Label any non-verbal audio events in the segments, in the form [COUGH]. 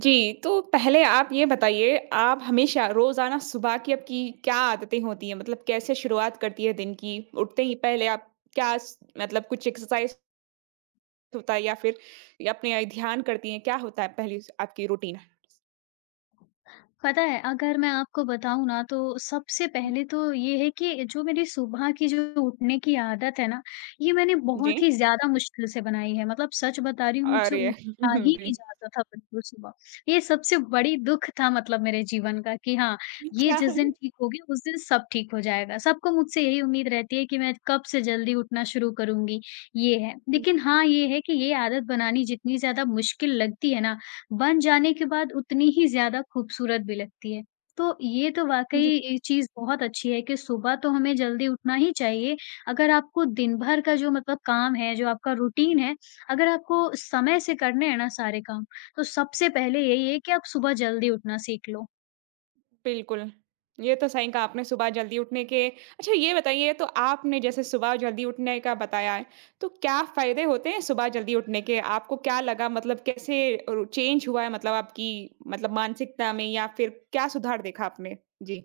जी, तो पहले आप ये बताइए, आप हमेशा रोज़ाना सुबह की आपकी क्या आदतें होती हैं? मतलब कैसे शुरुआत करती है दिन की? उठते ही पहले आप क्या स मतलब कुछ एक्सरसाइज़ होता है या फिर ये अपने ध्यान करती हैं? क्या होता है पहली स आपकी रूटीन? पता है, अगर मैं आपको बताऊँ ना तो सबसे पहले तो ये है कि जो मेरी सुबह की जो उठने की आदत है ना, ये मैंने जी, बहुत ही ज़्यादा मुश्किल से बनाई है। मतलब सच बता रही हूँ मुझसे अरे! उठा ही [LAUGHS] नहीं जी। जाता था बिल्कुल सुबह। ये सबसे बड़ी दुःख था मतलब मेरे जीवन का कि हाँ, ये अच्छा। जिस दिन ठीक होगी उस दिन सब ठीक हो जाएगा। सबको मुझसे यही उम्मीद रहती है कि मैं कब से जल्दी उठना शुरू करूँगी, ये है। हुँ। लेकिन हाँ, ये है कि ये आदत बनानी जितनी ज़्यादा मुश्किल लगती है ना बन जाने के बाद उतनी ही ज़्यादा खूबसूरत भी लगती है। तो ये तो वाक़ई जी। ये चीज़ बहुत अच्छी है कि सुबह तो हमें जल्दी उठना ही चाहिए। अगर आपको दिन भर का जो मतलब काम है, जो आपका रूटीन है, अगर आपको समय से करने हैं ना सारे काम, तो सबसे पहले यही है कि आप सुबह जल्दी उठना सीख लो। बिल्कुल। ये तो सही कहा आपने सुबह जल्दी उठने के अच्छा, ये बताइए तो आपने जैसे सुबह जल्दी उठने का बताया है, तो क्या फ़ायदे होते हैं सुबह जल्दी उठने के? आपको क्या लगा मतलब कैसे रु चेंज हुआ है मतलब आपकी मतलब मानसिकता में या फिर क्या सुधार देखा आपने? जी।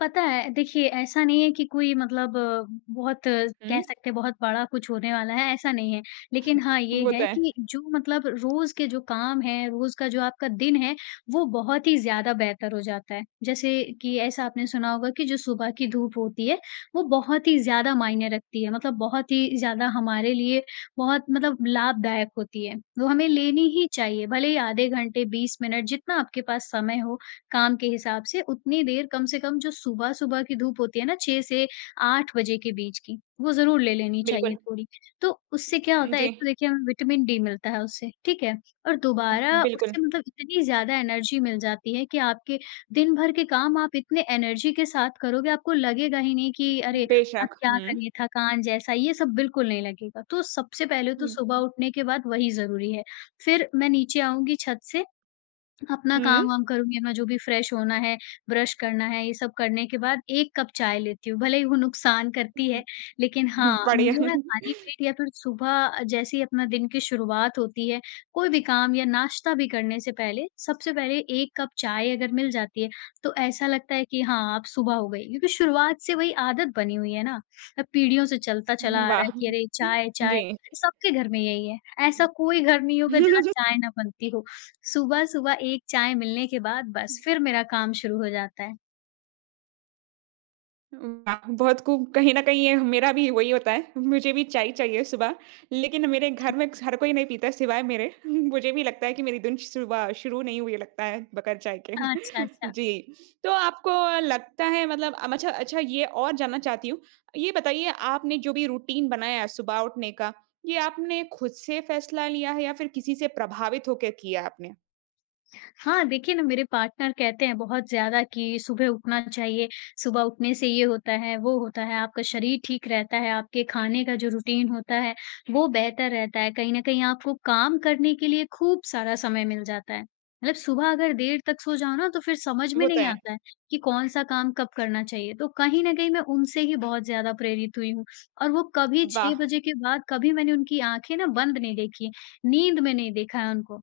पता है, देखिए ऐसा नहीं है कि कोई मतलब बहुत हुँ, कह सकते हैं बहुत बड़ा कुछ होने वाला है, ऐसा नहीं है। लेकिन हाँ, ये वो तो है है। कि जो मतलब रोज़ के जो काम हैं, रोज़ का जो आपका दिन है, वो बहुत ही ज़्यादा बेहतर हो जाता है। जैसे कि ऐसा आपने सुना होगा कि जो सुबह की धूप होती है, वो बहुत ही ज़्यादा मायने रखती है। मतलब बहुत ही ज़्यादा हमारे लिए बहुत मतलब लाभदायक होती है। वो हमें लेनी ही चाहिए, भले ही आधे घंटे, 20 मिनट जितना आपके पास समय हो, काम के हिसाब से उतनी देर कम से कम जो सुबह-सुबह की धूप होती है ना 6 से 8 बजे के बीच की, वो ज़रूर ले लेनी बिल्कुल। चाहिए थोड़ी। तो उससे क्या होता है जी। एक तो देखिए हमें विटामिन डी मिलता है उससे, ठीक है? और दोबारा बिल्कुल। उससे मतलब इतनी ज़्यादा एनर्जी मिल जाती है कि आपके दिन भर के काम आप इतने एनर्जी के साथ करोगे आपको लगेगा ही नहीं कि अरे, अब बेशक। क्या हुँ। करें थकान जैसा ये सब बिल्कुल नहीं लगेगा। तो सबसे पहले तो सुबह उठने के बाद वही ज़रूरी है। फिर मैं नीचे आऊँगी छत से अपना हुँ, काम-वाम करूँगी, मैं जो भी फ्रेश होना है, ब्रश करना है, ये सब करने के बाद 1 कप चाय लेती हूँ। भले ही वो नुकसान करती हुँ। है, लेकिन हाँ, बढ़िया। मुझे ना खाली पेट या फिर सुबह जैसे ही अपना दिन की शुरुआत होती है, कोई भी काम या नाश्ता भी करने से पहले, सबसे पहले 1 कप चाय अगर मिल जाती है, तो ऐसा लगता है कि हाँ, अब सुबह हो गई। क्योंकि शुरुआत से वही आदत बनी हुई है ना, अब पीढ़ियों से चलता चला आ रहा वाह! है कि अरे चाय, चाय जी। सबके घर में यही है। ऐसा कोई घर नहीं होगा जहाँ [LAUGHS] चाय ना बनती हो। सुबह-सुबह एक चाय मिलने के बाद बस फिर मेरा काम शुरू हो जाता है। वाह! बहुत खूब। कहीं न कहीं ये मेरा भी वही होता है। मुझे भी चाय चाहिए सुबह, लेकिन मेरे घर में हर कोई नहीं पीता सिवाय मेरे। [LAUGHS] मुझे भी लगता है कि मेरी दिन सुबह शुरू नहीं हुई लगता है बगैर चाय के। अच्छा, [LAUGHS] अच्छा। जी, तो आपको लगता है मतलब अच्छा, अच्छा ये और जानना चाहती हूँ। ये बताइए आपने जो भी रूटीन बनाया है सुबह उठने का, ये आपने खुद से फैसला लिया है या फिर किसी से प्रभावित होके किया आपने? हाँ, देखिए ना मेरे पार्टनर कहते हैं बहुत ज़्यादा कि सुबह उठना चाहिए, सुबह उठने से ये होता है, वो होता है, आपका शरीर ठीक रहता है, आपके खाने का जो रूटीन होता है, वो बेहतर रहता है। कहीं न कहीं आपको काम करने के लिए खूब सारा समय मिल जाता है। मतलब सुबह अगर देर तक सो जाओ ना तो फिर समझ में वो तो नहीं है। आता है कि कौन-सा काम कब करना चाहिए। तो कहीं न कहीं मैं उनसे ही बहुत ज़्यादा प्रेरित हुई हूँ और वो कभी 6 वाह! बजे के बाद कभी मैंने उनकी आँखें ना बंद नहीं देखी, नींद में नहीं देखा है उनको।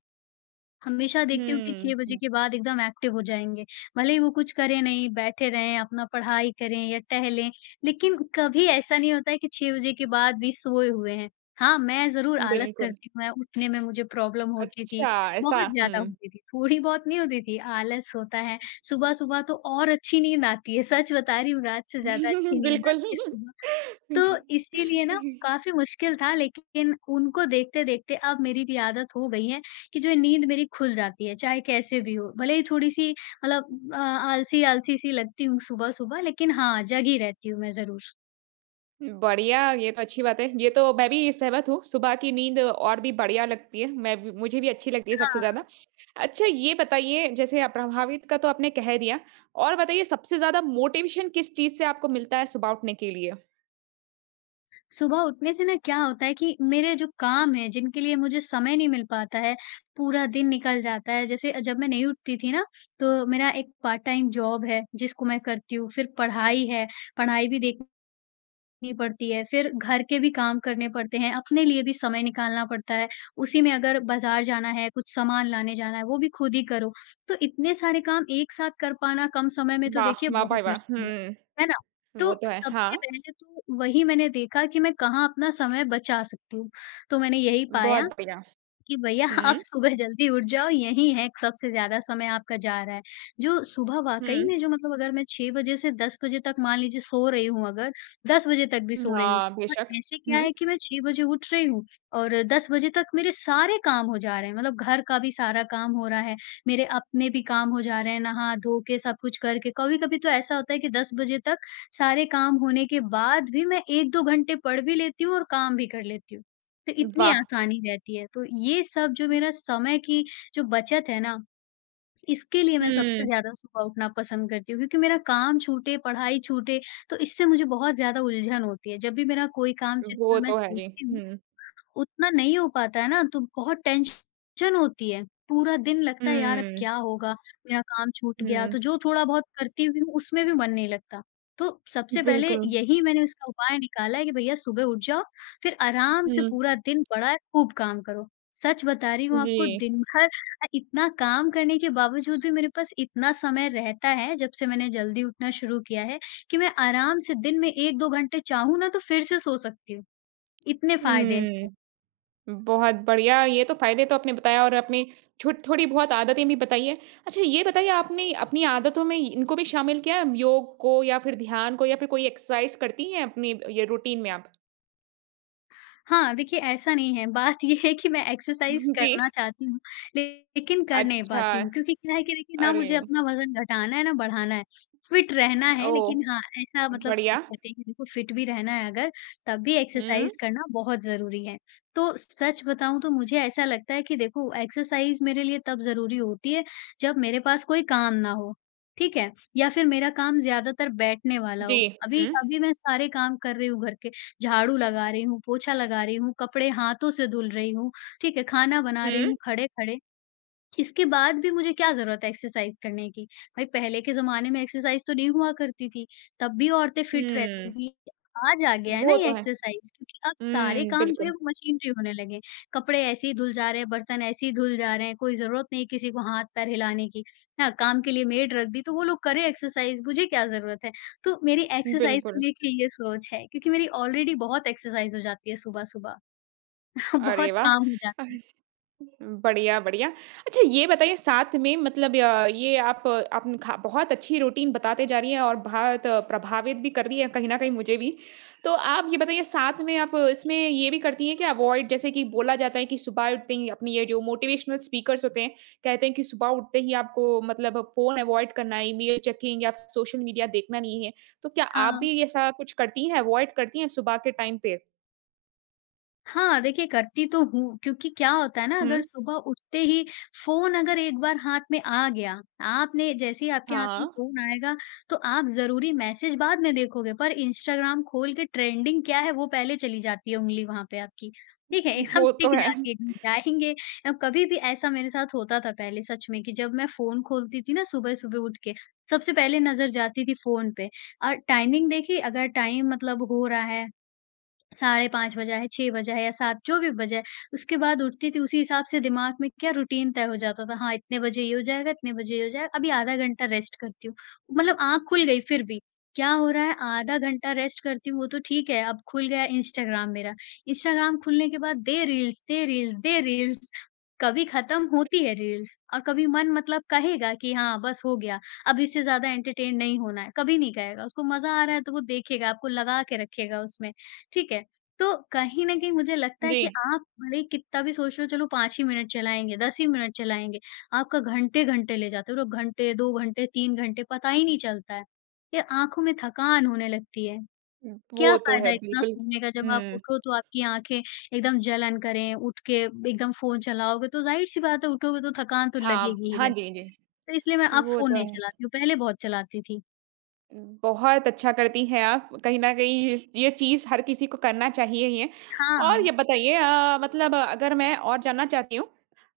हमेशा देखती हूँ कि हुँ, 6 बजे हुँ, के बाद एकदम एक्टिव हो जाएँगे। भले ही वो कुछ करें नहीं, बैठे रहें, अपना पढ़ाई करें या टहलें, लेकिन कभी ऐसा नहीं होता है कि 6 बजे के बाद भी सोए हुए हैं। हाँ, मैं ज़रूर आलस बिल्कुल। करती हूँ, मैं उठने में मुझे प्रॉब्लम होती थी, अच्छा, ऐसा बहुत ज़्यादा हुँ। होती थी, थोड़ी-बहुत नहीं होती थी, आलस होता है। सुबह-सुबह तो और अच्छी नींद आती है, सच बता रही हूँ, रात से ज़्यादा अच्छी [LAUGHS] नींद बिल्कुल। आती है सुबह। तो इसीलिए ना काफ़ी मुश्किल था लेकिन उनको देखते-देखते अब मेरी भी आदत हो गई है कि जो नींद मेरी खुल जाती है, चाहे कैसे भी हो। भले ही थोड़ी-सी मतलब आलसी-आलसी सी लगती हूँ सुबह-सुबह लेकिन हाँ, जगी रहती हूँ मैं ज़रूर। बढ़िया, ये तो अच्छी बात है। ये तो मैं भी सहमत हूँ, सुबह की नींद और भी बढ़िया लगती है। मैं भी मुझे भी अच्छी लगती है सबसे हाँ, ज़्यादा। अच्छा ये बताइए जैसे आप प्रभावित का तो आपने कह दिया, और बताइए सबसे ज़्यादा मोटिवेशन किस चीज़ से आपको मिलता है सुबह उठने के लिए? सुबह उठने से ना क्या होता है कि मेरे जो काम हैं, जिनके लिए मुझे समय नहीं मिल पाता है, पूरा दिन निकल जाता है। जैसे जब मैं नहीं उठती थी ना, तो मेरा एक पार्ट टाइम जॉब है जिसको मैं करती हूँ, फिर पढ़ाई है, पढ़ाई भी देख करनी पड़ती है, फिर घर के भी काम करने पड़ते हैं, अपने लिए भी समय निकालना पड़ता है, उसी में अगर बाज़ार जाना है, कुछ सामान लाने जाना है, वो भी खुद ही करो। तो इतने सारे काम एक साथ कर पाना कम समय में तो वाह! देखिए वाह बहुत भाई वाह! मुश्किल हुँ, है ना? तो वो तो है। हाँ, सबसे पहले तो वही मैंने देखा कि मैं कहाँ अपना समय बचा सकती हूँ, तो मैंने यही बहुत पाया बढ़िया। कि भैया [LAUGHS] आप हुँ, सुबह जल्दी उठ जाओ, यही है सबसे ज़्यादा समय आपका जा रहा है। जो सुबह हुँ। वाक़ई में जो मतलब अगर मैं 6 बजे से 10 बजे तक मान लीजिए सो रही हूँ अगर, 10 बजे तक भी सो रही हूँ, हाँ, बट बेशक। ऐसे क्या हुँ, है कि मैं 6 बजे उठ रही हूँ और 10 बजे तक मेरे सारे काम हो जा रहे हैं, मतलब घर का भी सारा काम हो रहा है, मेरे अपने भी काम हो जा रहे हैं, नहा-धो के सब कुछ करके। कभी-कभी तो ऐसा होता है कि 10 बजे तक सारे काम होने के बाद भी मैं 1-2 घंटे पढ़ भी लेती हूँ और काम भी कर लेती हूँ। तो इतनी वाह! आसानी रहती है। तो ये सब जो मेरा समय की जो बचत है ना, इसके लिए मैं सबसे हुँ, ज़्यादा सुबह उठना पसंद करती हूँ क्योंकि मेरा काम छूटे, पढ़ाई छूटे, तो इससे मुझे बहुत ज़्यादा उलझन होती है। जब भी मेरा कोई काम जितना वो मैं तो है। जी। सोचती हूँ हुँ, उतना नहीं हो पाता है ना, तो बहुत टेंशन होती है। पूरा दिन लगता है यार अब हुँ, क्या होगा? मेरा काम छूट गया, हुँ। तो जो थोड़ा-बहुत करती भी हूँ उसमें भी मन नहीं लगता। तो सबसे पहले बिल्कुल। यही मैंने इसका उपाय निकाला है कि भैया सुबह उठ जाओ, फिर आराम से हुँ, पूरा दिन पड़ा है, खूब काम करो। सच बता रही हूँ आपको जी। दिन भर इतना काम करने के बावजूद भी मेरे पास इतना समय रहता है, जब से मैंने जल्दी उठना शुरू किया है, कि मैं आराम से दिन में 1-2 घंटे चाहूँ ना तो फिर से सो सकती हूँ। इतने फ़ायदे हैं इसके। हुँ, बहुत बढ़िया, ये तो फ़ायदे तो आपने बताया और अपनी छो थोड़ी बहुत आदतें भी बताई हैं। अच्छा ये बताइए आपने अपनी आदतों में इनको भी शामिल किया है? योग को या फिर ध्यान को या फिर कोई एक्सरसाइज़ करती हैं अपनी ये रूटीन में आप? हाँ, देखिए ऐसा नहीं है, बात ये है कि मैं एक्सरसाइज़ [LAUGHS] जी। करना चाहती हूँ, लेकिन कर नहीं अच्छा, पाती हूँ स क्योंकि क्या है कि देखिए ना अरे! मुझे अपना वज़न घटाना है ना बढ़ाना है, फिट रहना है ओह! लेकिन हाँ, ऐसा मतलब सब बढ़िया। कहते हैं कि देखो फिट भी रहना है अगर, तब भी हुँ, एक्सरसाइज़ करना बहुत ज़रूरी है। तो सच बताऊँ तो मुझे ऐसा लगता है कि देखो एक्सरसाइज़ मेरे लिए तब ज़रूरी होती है, जब मेरे पास कोई काम ना हो, ठीक है? या फिर मेरा काम ज़्यादातर बैठने वाला जी। हो। अभी हुँ, अभी मैं सारे काम कर रही हूँ घर के, झाड़ू लगा रही हूँ, पोछा लगा रही हूँ, कपड़े हाथों से धुल रही हूँ, ठीक है? खाना बना रही हुँ, हूँ खड़े-खड़े। इसके बाद भी मुझे क्या ज़रूरत है एक्सरसाइज़ करने की? भाई पहले के ज़माने में एक्सरसाइज़ तो नहीं हुआ करती थी, तब भी औरतें फिट रहती हुँ। थी। आज आ गया है ना वो ये तो है। एक्सरसाइज़ क्योंकि अब सारे हुँ, काम जो है बिल्कुल, वो मशीनरी होने लगे हैं। कपड़े ऐसे ही धुल जा रहे हैं, बर्तन ऐसे ही धुल जा रहे हैं, कोई ज़रूरत नहीं किसी को हाथ-पैर हिलाने की। हाँ, काम के लिए मेड रख दी तो वो लोग करें एक्सरसाइज़, मुझे क्या ज़रूरत है? तो मेरी एक्सरसाइज़ को बिल्कुल। लेके ये सोच है क्योंकि मेरी ऑलरेडी बहुत एक्सरसाइज़ हो जाती है सुबह-सुबह। [LAUGHS] अरे बहुत वाह! काम हो अ जाता है। बढ़िया, बढ़िया। अच्छा ये बताइए साथ में मतलब ये आप आपने खा बहुत अच्छी रूटीन बताते जा रही हैं और बहुत प्रभावित भी कर रही है कहीं न कहीं मुझे भी। तो आप ये बताइए साथ में आप इसमें ये भी करती हैं कि अवॉइड जैसे कि बोला जाता है कि सुबह उठते ही अपनी ये जो मोटिवेशनल स्पीकर्स होते हैं, कहते हैं कि सुबह उठते ही आपको मतलब फ़ोन अवॉइड करना है, ईमेल चेकिंग या सोशल मीडिया देखना नहीं है। तो क्या आप हाँ। भी ऐसा कुछ करती हैं, अवॉइड करती हैं सुबह के टाइम पे? हाँ, देखिए करती तो हूँ, क्योंकि क्या होता है ना हुँ। अगर सुबह उठते ही फ़ोन अगर एक बार हाथ में आ गया, आपने जैसे ही आपके हाथ हाँ, में फ़ोन आएगा, तो आप ज़रूरी मैसेज बाद में देखोगे, पर इंस्टाग्राम खोल के ट्रेंडिंग क्या है वो पहले चली जाती है उंगली वहाँ पे आपकी, ठीक है? एकदम वो टिक तो है। जाती है, एकदम जाएँगे। अब कभी भी ऐसा मेरे साथ होता था पहले सच में कि जब मैं फ़ोन खोलती थी ना सुबह-सुबह उठ के, सबसे पहले नज़र जाती थी फ़ोन पे और टाइमिंग देखी अगर टाइम मतलब हो रहा है साढ़े 5 बजा है, 6 बजा है या 7 जो भी बजा है, उसके बाद उठती थी उसी हिसाब से दिमाग में क्या रूटीन तय हो जाता था। हाँ, इतने बजे ये हो जाएगा, इतने बजे ये हो जाएगा, अभी आधा घंटा रेस्ट करती हूँ। मतलब आँख खुल गई फिर भी, क्या हो रहा है आधा घंटा रेस्ट करती हूँ वो तो ठीक है, अब खुल गया इंस्टाग्राम मेरा। इंस्टाग्राम खुलने के बाद दे रील्स, दे रील्स, दे रील्स। कभी खत्म होती है रील्स और कभी मन मतलब कहेगा कि हाँ, बस हो गया, अब इससे ज़्यादा एंटरटेन नहीं होना है, कभी नहीं कहेगा। उसको मज़ा आ रहा है तो वो देखेगा, आपको लगा के रखेगा उसमें, ठीक है। तो कहीं न कहीं मुझे लगता है जी। कि आप भले ही कितना भी सोच लो चलो 5 ही मिनट चलाएँगे, 10 ही मिनट चलाएँगे, आपका घंटे-घंटे ले जाते हो। लोग घंटे, 2 घंटे, 3 घंटे पता ही नहीं चलता है। ये आँखों में थकान होने लगती है। वो क्या तो फ़ायदा है इतना बिल्कुल। सोने का जब आप हुँ। उठो तो आपकी आँखें एकदम जलन करें, उठ के एकदम फ़ोन चलाओगे तो ज़ाहिर-सी बात है उठोगे तो थकान तो हाँ, लगेगी ही हाँ लगेगी। जी, जी। तो इसलिए मैं अब वो फ़ोन तो नहीं है। चलाती हूँ, पहले बहुत चलाती थी। बहुत अच्छा करती हैं आप। कहीं न कहीं इस ये चीज़ हर किसी को करना चाहिए ही है। और हाँ। ये बताइए मतलब अगर मैं और जानना चाहती हूँ,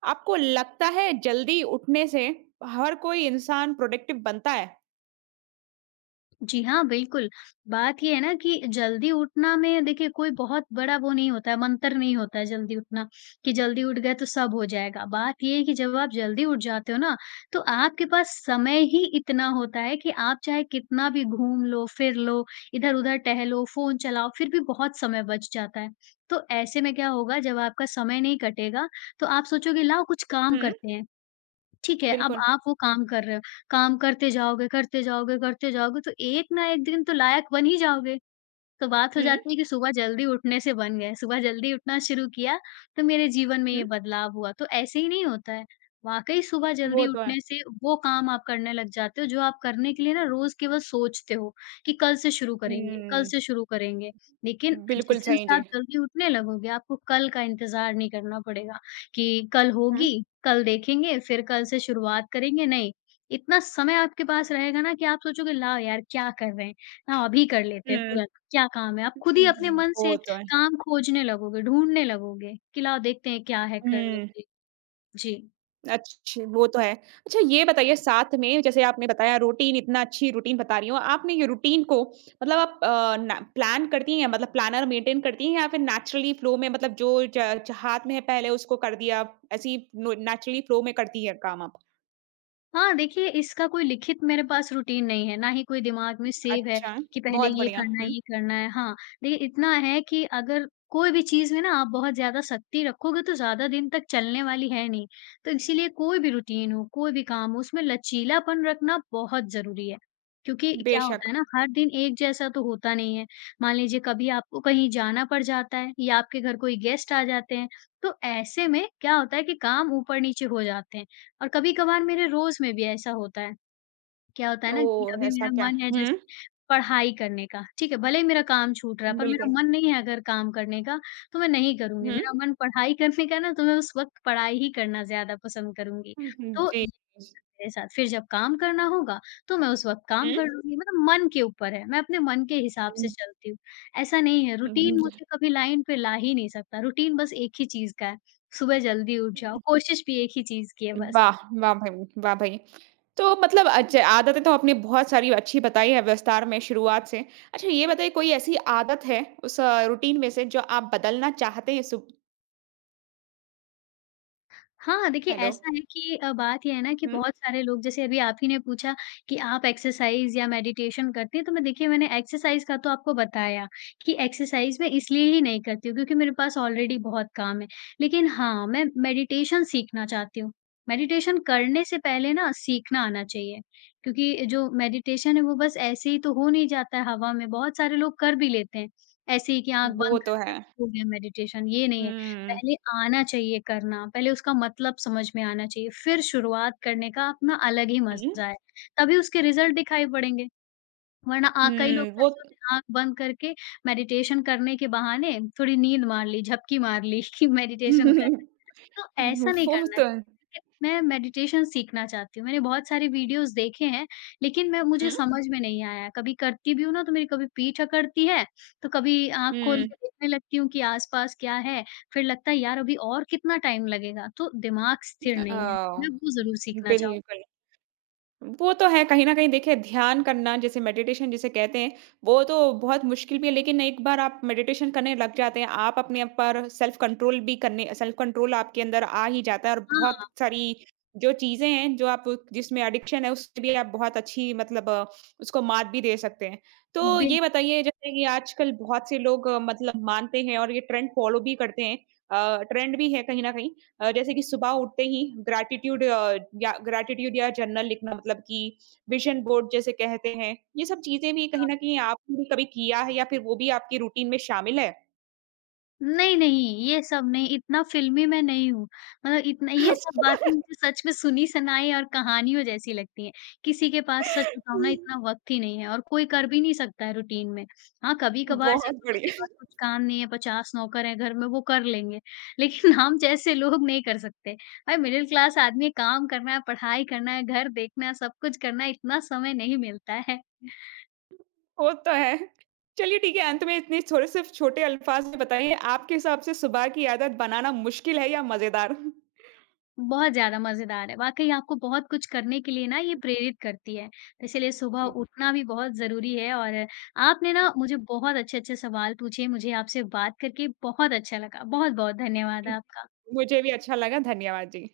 आपको लगता है जल्दी उठने से हर कोई इंसान प्रोडक्टिव बनता है? जी हाँ, बिल्कुल। बात ये है ना कि जल्दी उठना में देखिए कोई बहुत बड़ा वो नहीं होता है, मंत्र नहीं होता है जल्दी उठना, कि जल्दी उठ गए तो सब हो जाएगा। बात ये है कि जब आप जल्दी उठ जाते हो ना, तो आपके पास समय ही इतना होता है कि आप चाहे कितना भी घूम लो, फिर लो, इधर-उधर टहलो, फ़ोन चलाओ, फिर भी बहुत समय बच जाता है। तो ऐसे में क्या होगा जब आपका समय नहीं कटेगा, तो आप सोचोगे लाओ कुछ काम हुँ, करते हैं। ठीक है, अब बिल्कुल। आप वो काम कर रहे हो, काम करते जाओगे, करते जाओगे, करते जाओगे तो एक ना एक दिन तो लायक बन ही जाओगे। तो बात हो हुँ, जाती है कि सुबह जल्दी उठने से बन गए, सुबह जल्दी उठना शुरू किया, तो मेरे जीवन में हुँ, ये बदलाव हुआ, तो ऐसे ही नहीं होता है। वाक़ई सुबह वो जल्दी तो है। उठने से वो काम आप करने लग जाते हो, जो आप करने के लिए ना रोज़ केवल सोचते हो कि कल से शुरू करेंगे, कल हुँ, से शुरू करेंगे। लेकिन जिस बिल्कुल दिन सही से जी। आप जल्दी उठने लगोगे, आपको कल का इंतज़ार नहीं करना पड़ेगा कि कल हुँ, होगी, कल देखेंगे, फिर कल से शुरुआत करेंगे, नहीं। इतना समय आपके पास रहेगा ना कि आप सोचोगे, "लाओ यार, क्या कर रहे हैं? लाओ अभी कर लेते हैं हुँ, तुरंत।" क्या काम है? आप खुद ही अपने मन वो से तो है। काम खोजने लगोगे, ढूँढने लगोगे कि लाओ देखते हैं क्या है करने हुँ। के लिए। जी। अच्छ वो तो है। अच्छा ये बताइए साथ में जैसे आपने बताया रूटीन इतना अच्छी रूटीन बता रही हो, आपने ये रूटीन को मतलब आप ना प्लान करती हैं मतलब प्लानर मेंटेन करती हैं या फिर नेचुरली फ्लो में मतलब जो ज ज हाथ में है पहले उसको कर दिया, ऐसे ही नो नेचुरली फ्लो में करती है काम आप? हाँ, देखिए इसका कोई लिखित मेरे पास रूटीन नहीं है, ना ही कोई दिमाग में सेव है अच्छा, कि पहले बहुत ये बढ़िया। करना है, हुँ, ये करना है। हाँ, देखिए इतना है कि अगर कोई भी चीज़ में ना आप बहुत ज़्यादा सख्ती रखोगे तो ज़्यादा दिन तक चलने वाली है नहीं। तो इसीलिए कोई भी रूटीन हो, कोई भी काम हो उसमें लचीलापन रखना बहुत ज़रूरी है। क्योंकि क्या होता बेशक। है ना हर दिन एक जैसा तो होता नहीं है। मान लीजिए कभी आपको कहीं जाना पड़ जाता है या आपके घर कोई गेस्ट आ जाते हैं, तो ऐसे में क्या होता है कि काम ऊपर-नीचे हो जाते हैं। और कभी-कभार मेरे रोज़ में भी ऐसा होता है। क्या होता है ना कि ओह! अभी ऐसा मेरा क्या? मन है हुँ, जैसे पढ़ाई करने का, ठीक है? भले ही मेरा काम छूट रहा है पर मेरा बिल्कुल। मन नहीं है अगर काम करने का तो मैं नहीं करूँगी। हुँ, मेरा मन पढ़ाई करने का है ना तो मैं उस वक़्त पढ़ाई ही करना ज़्यादा पसंद करूँगी। हुँ, हुँ, तो जी। ये मेरे साथ फिर जब काम करना होगा तो मैं उस वक़्त हुँ, काम कर लूँगी। मतलब मन के ऊपर है, मैं अपने मन के हिसाब से चलती हूँ। ऐसा नहीं है हुँ, रूटीन हुँ, मुझे कभी लाइन पे ला ही नहीं सकता। रूटीन बस एक ही चीज़ का है, सुबह जल्दी उठ जाओ, हुँ। कोशिश भी एक ही चीज़ की है बस। वाह! वाह भाई! वाह भाई! तो मतलब अच्छे आदतें तो आपने बहुत सारी अच्छी बताई है विस्तार में शुरुआत से। अच्छा ये बताइए कोई ऐसी आदत है उस रूटीन में से जो आप बदलना चाहते हैं सुब हाँ, देखिए हेलो? ऐसा है कि बात ये है ना कि हुँ, बहुत सारे लोग जैसे अभी आप ही ने पूछा कि आप एक्सरसाइज़ या मेडिटेशन करती हैं, तो मैं देखिए मैंने एक्सरसाइज़ का तो आपको बताया कि एक्सरसाइज़ मैं इसलिए ही नहीं करती हूँ क्योंकि मेरे पास ऑलरेडी बहुत काम है। लेकिन हाँ, मैं मेडिटेशन सीखना चाहती हूँ। मेडिटेशन करने से पहले ना सीखना आना चाहिए क्योंकि जो मेडिटेशन है वो बस ऐसे ही तो हो नहीं जाता है हवा में, बहुत सारे लोग कर भी लेते हैं। ऐसे ही कि आँख वो बंद कर तो लिया है। हो गया मेडिटेशन, ये नहीं है। हुँ। पहले आना चाहिए करना, पहले उसका मतलब समझ में आना चाहिए, फिर शुरुआत करने का अपना अलग ही हुँ, मज़ा है, तभी उसके रिज़ल्ट दिखाई पड़ेंगे, वरना कई हुँ। लोग हुँ, तो वो ऐसे होते हैं आँख बंद करके मेडिटेशन करने के बहाने थोड़ी नींद मार ली, झपकी मार ली [LAUGHS] कि मेडिटेशन कर। [LAUGHS] तो ऐसा नहीं वो करना तो चाहिए। है। मैं मेडिटेशन सीखना चाहती हूँ। मैंने बहुत सारे वीडियोज़ देखे हैं, लेकिन मैं मुझे हुँ, समझ में नहीं आया। कभी करती भी हूँ ना तो मेरी कभी पीठ अकड़ती है, तो कभी आँख खोल हुँ, के देखने लगती हूँ कि आस-पास क्या है? फिर लगता है यार अभी और कितना टाइम लगेगा? तो दिमाग स्थिर नहीं है। मैं अ, वो ज़रूर सीखना चाहूँ। बिल्कुल। वो तो है कहीं न कहीं देखिए ध्यान करना जैसे मेडिटेशन जिसे कहते हैं, वो तो बहुत मुश्किल भी है लेकिन एक बार आप मेडिटेशन करने लग जाते हैं, आप अपने आप पर सेल्फ कंट्रोल आपके अंदर आ ही जाता है और बहुत हाँ, सारी जो चीज़ें हैं, जो आप जिसमें एडिक्शन है उससे भी आप बहुत अच्छी मतलब उसको मात भी दे सकते हैं। तो बिल ये बताइए जैसे कि आजकल बहुत से लोग मतलब मानते हैं और ये ट्रेंड फ़ॉलो भी करते हैं। ट्रेंड भी है कहीं न कहीं। जैसे कि सुबह उठते ही ग्रैटिट्यूड या ग्रैटिट्यूड या जर्नल लिखना मतलब कि विजन बोर्ड जैसे कहते हैं, ये सब चीज़ें भी कहीं न कहीं आपने भी कभी किया है या फिर वो भी आपकी रूटीन में शामिल है? नहीं, नहीं, ये सब नहीं, इतना फ़िल्मी मैं नहीं हूँ। मतलब इतना ये सब बातें मुझे [LAUGHS] सच में सुनी-सुनाई और कहानियों जैसी लगती हैं। किसी के पास सच बताऊँ ना इतना वक़्त ही नहीं है और कोई कर भी नहीं सकता है रूटीन में। हाँ, कभी-कभार बहुत ज़रूर जिसके बढ़िया, पास कुछ काम नहीं है, 50 नौकर हैं घर में वो कर लेंगे, लेकिन [LAUGHS] हम जैसे लोग नहीं कर सकते। भाई मिडल क्लास आदमी काम करना है, पढ़ाई करना है, घर देखना है, सब कुछ करना है, इतना समय नहीं मिलता है। वो तो है। चलिए ठीक है, अंत में इतने थोड़े से छोटे अल्फाज में बताइए आपके हिसाब से सुबह की आदत बनाना मुश्किल है या मज़ेदार? बहुत ज़्यादा मज़ेदार है। वाक़ई आपको बहुत कुछ करने के लिए ना ये प्रेरित करती है। इसीलिए सुबह उठना भी बहुत ज़रूरी है और आपने ना [LAUGHS] मुझे बहुत अच्छे-अच्छे सवाल पूछे। मुझे आपसे बात करके बहुत अच्छा लगा। बहुत-बहुत धन्यवाद आपका। मुझे भी अच्छा लगा, धन्यवाद जी।